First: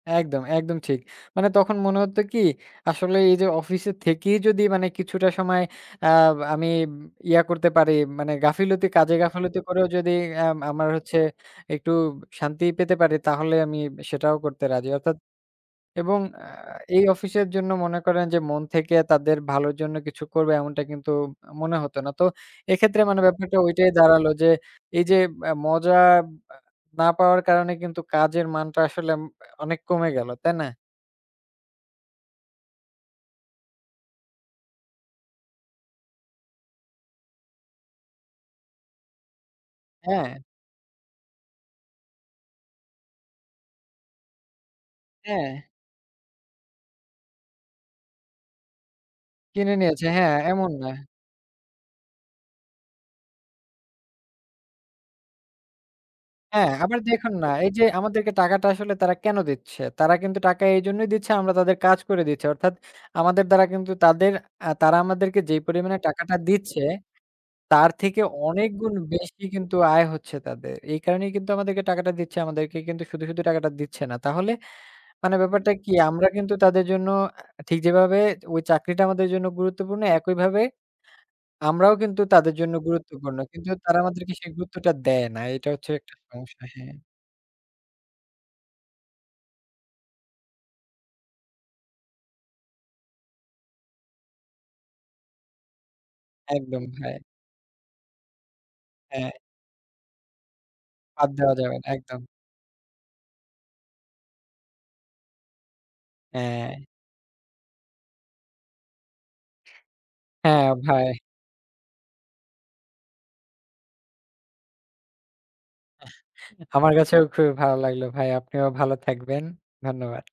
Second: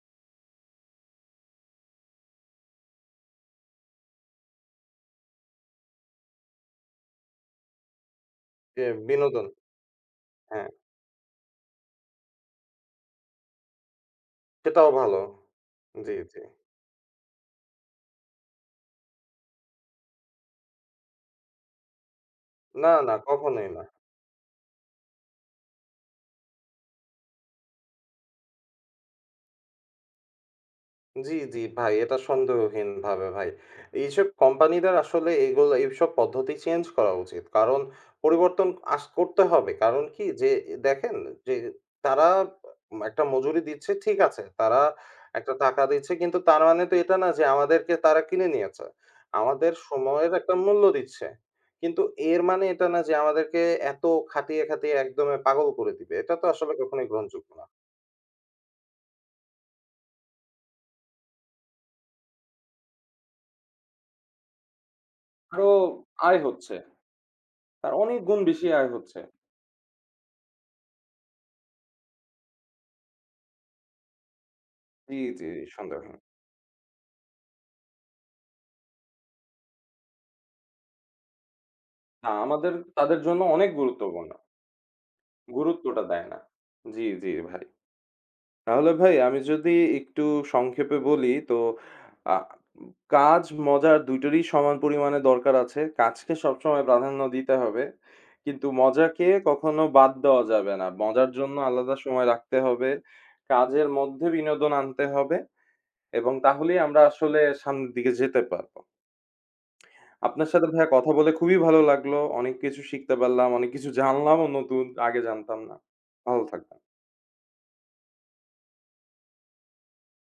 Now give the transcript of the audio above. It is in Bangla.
একদম, একদম ঠিক। মানে তখন মনে হতো কি আসলে এই যে, অফিসে থেকেই যদি মানে কিছুটা সময় আ আমি ইয়া করতে পারি। মানে জি। গাফিলতি কাজে, বিনোদন। গাফিলতি করেও যদি আম হ্যাঁ। আমার হচ্ছে একটু শান্তি পেতে পারি। তাহলে আমি সেটাও করতে রাজি। সেটাও অর্থাৎ ভালো। জি, এবং জি। আ এই অফিসের জন্য মনে করেন যে, মন থেকে তাদের ভালোর জন্য কিছু করবো এমনটা কিন্তু মনে হত না। তো না, এক্ষেত্রে না। মানে ব্যাপারটা কখনোই না। ঐটাই দাঁড়ালো যে, এই যে মা মজা আ না পাওয়ার কারণে কিন্তু কাজের মানটা আসলে আম অনেক কমে গেল। তাই না? জি, জি। ভাই এটা সন্দেহহীনভাবে ভাই। এইসব কোম্পানিদের আসলে এগুলো, এইসব পদ্ধতি চেঞ্জ করা উচিত। কারণ, পরিবর্তন আঁচ করতে হবে। কারণ কি হ্যাঁ। যে এ দেখেন যে, তারা উম একটা মজুরি দিচ্ছে, ঠিক আছে। তারা একটা হ্যাঁ। টাকা দিচ্ছে কিন্তু তার মানে তো এটা না যে, আমাদেরকে তারা কিনে নিয়েছে। আমাদের কিনে নিয়েছে, সময়ের হ্যাঁ, একটা এমন মূল্য না। দিচ্ছে। কিন্তু এর মানে এটা না যে, আমাদেরকে এত খাটিয়ে, খাটিয়ে একদমে পাগল করে দিবে। এটা তো হ্যাঁ। আসলে আবার কখনোই দেখুন না গ্রহণযোগ্য না। এই যে, আমাদেরকে টাকাটা আসলে তারা কেন দিচ্ছে? তারা কিন্তু টাকা এইজন্যই দিচ্ছে, আমরা তাদের কাজ করে দিচ্ছি। অর্থাৎ আমাদের দ্বারা কিন্তু তাদের আ তারা আমাদেরকে যেই আরো পরিমাণে টাকাটা আয় হচ্ছে। দিচ্ছে, তার তার অনেক থেকে গুণ বেশি অনেক আয় গুণ হচ্ছে। বেশি কিন্তু আয় হচ্ছে তাদের। এই কারণেই কিন্তু আমাদেরকে টাকাটা দিচ্ছে আমাদেরকে কিন্তু শুধু, শুধু টাকাটা দিচ্ছে না। তাহলে জি, মানে জি। ব্যাপারটা কি? নিঃসন্দেহে। আমরা কিন্তু তাদের জন্য ঠিক যেভাবে, ঐ চাকরিটা আমাদের জন্য গুরুত্বপূর্ণ, একইভাবে আমরাও কিন্তু না, তাদের জন্য আমাদের তাদের গুরুত্বপূর্ণ। জন্য অনেক কিন্তু তারা গুরুত্বপূর্ণ। আমাদেরকে সেই গুরুত্বটা দেয় না। এটা হচ্ছে গুরুত্বটা একটা দেয় না। সমস্যা। হ্যাঁ। জি, জি ভাই। তাহলে ভাই আমি যদি একটু সংক্ষেপে বলি তো, আ কাজ, মজা ২ টারই সমান পরিমাণে দরকার আছে। কাজকে সবসময় একদম প্রাধান্য ভাই। দিতে হবে। কিন্তু মজাকে হ্যাঁ। কখনো বাদ দেওয়া যাবে না। বাদ মজার দেওয়া জন্য যাবে না। আলাদা একদম। সময় রাখতে হবে। কাজের মধ্যে বিনোদন আনতে হবে এবং তাহলেই হ্যাঁ। আমরা আসলে সামনের দিকে যেতে পারবো। আপনার সাথে হ্যাঁ ভাইয়া কথা ভাই। বলে খুবই ভালো লাগলো। অনেক কিছু শিখতে পারলাম, অনেক কিছু জানলাম ও নতুন আগে জানতাম না। ভালো থাকবেন। আমার কাছেও খুবই ভালো লাগলো ভাই। আপনিও ভালো থাকবেন। ধন্যবাদ।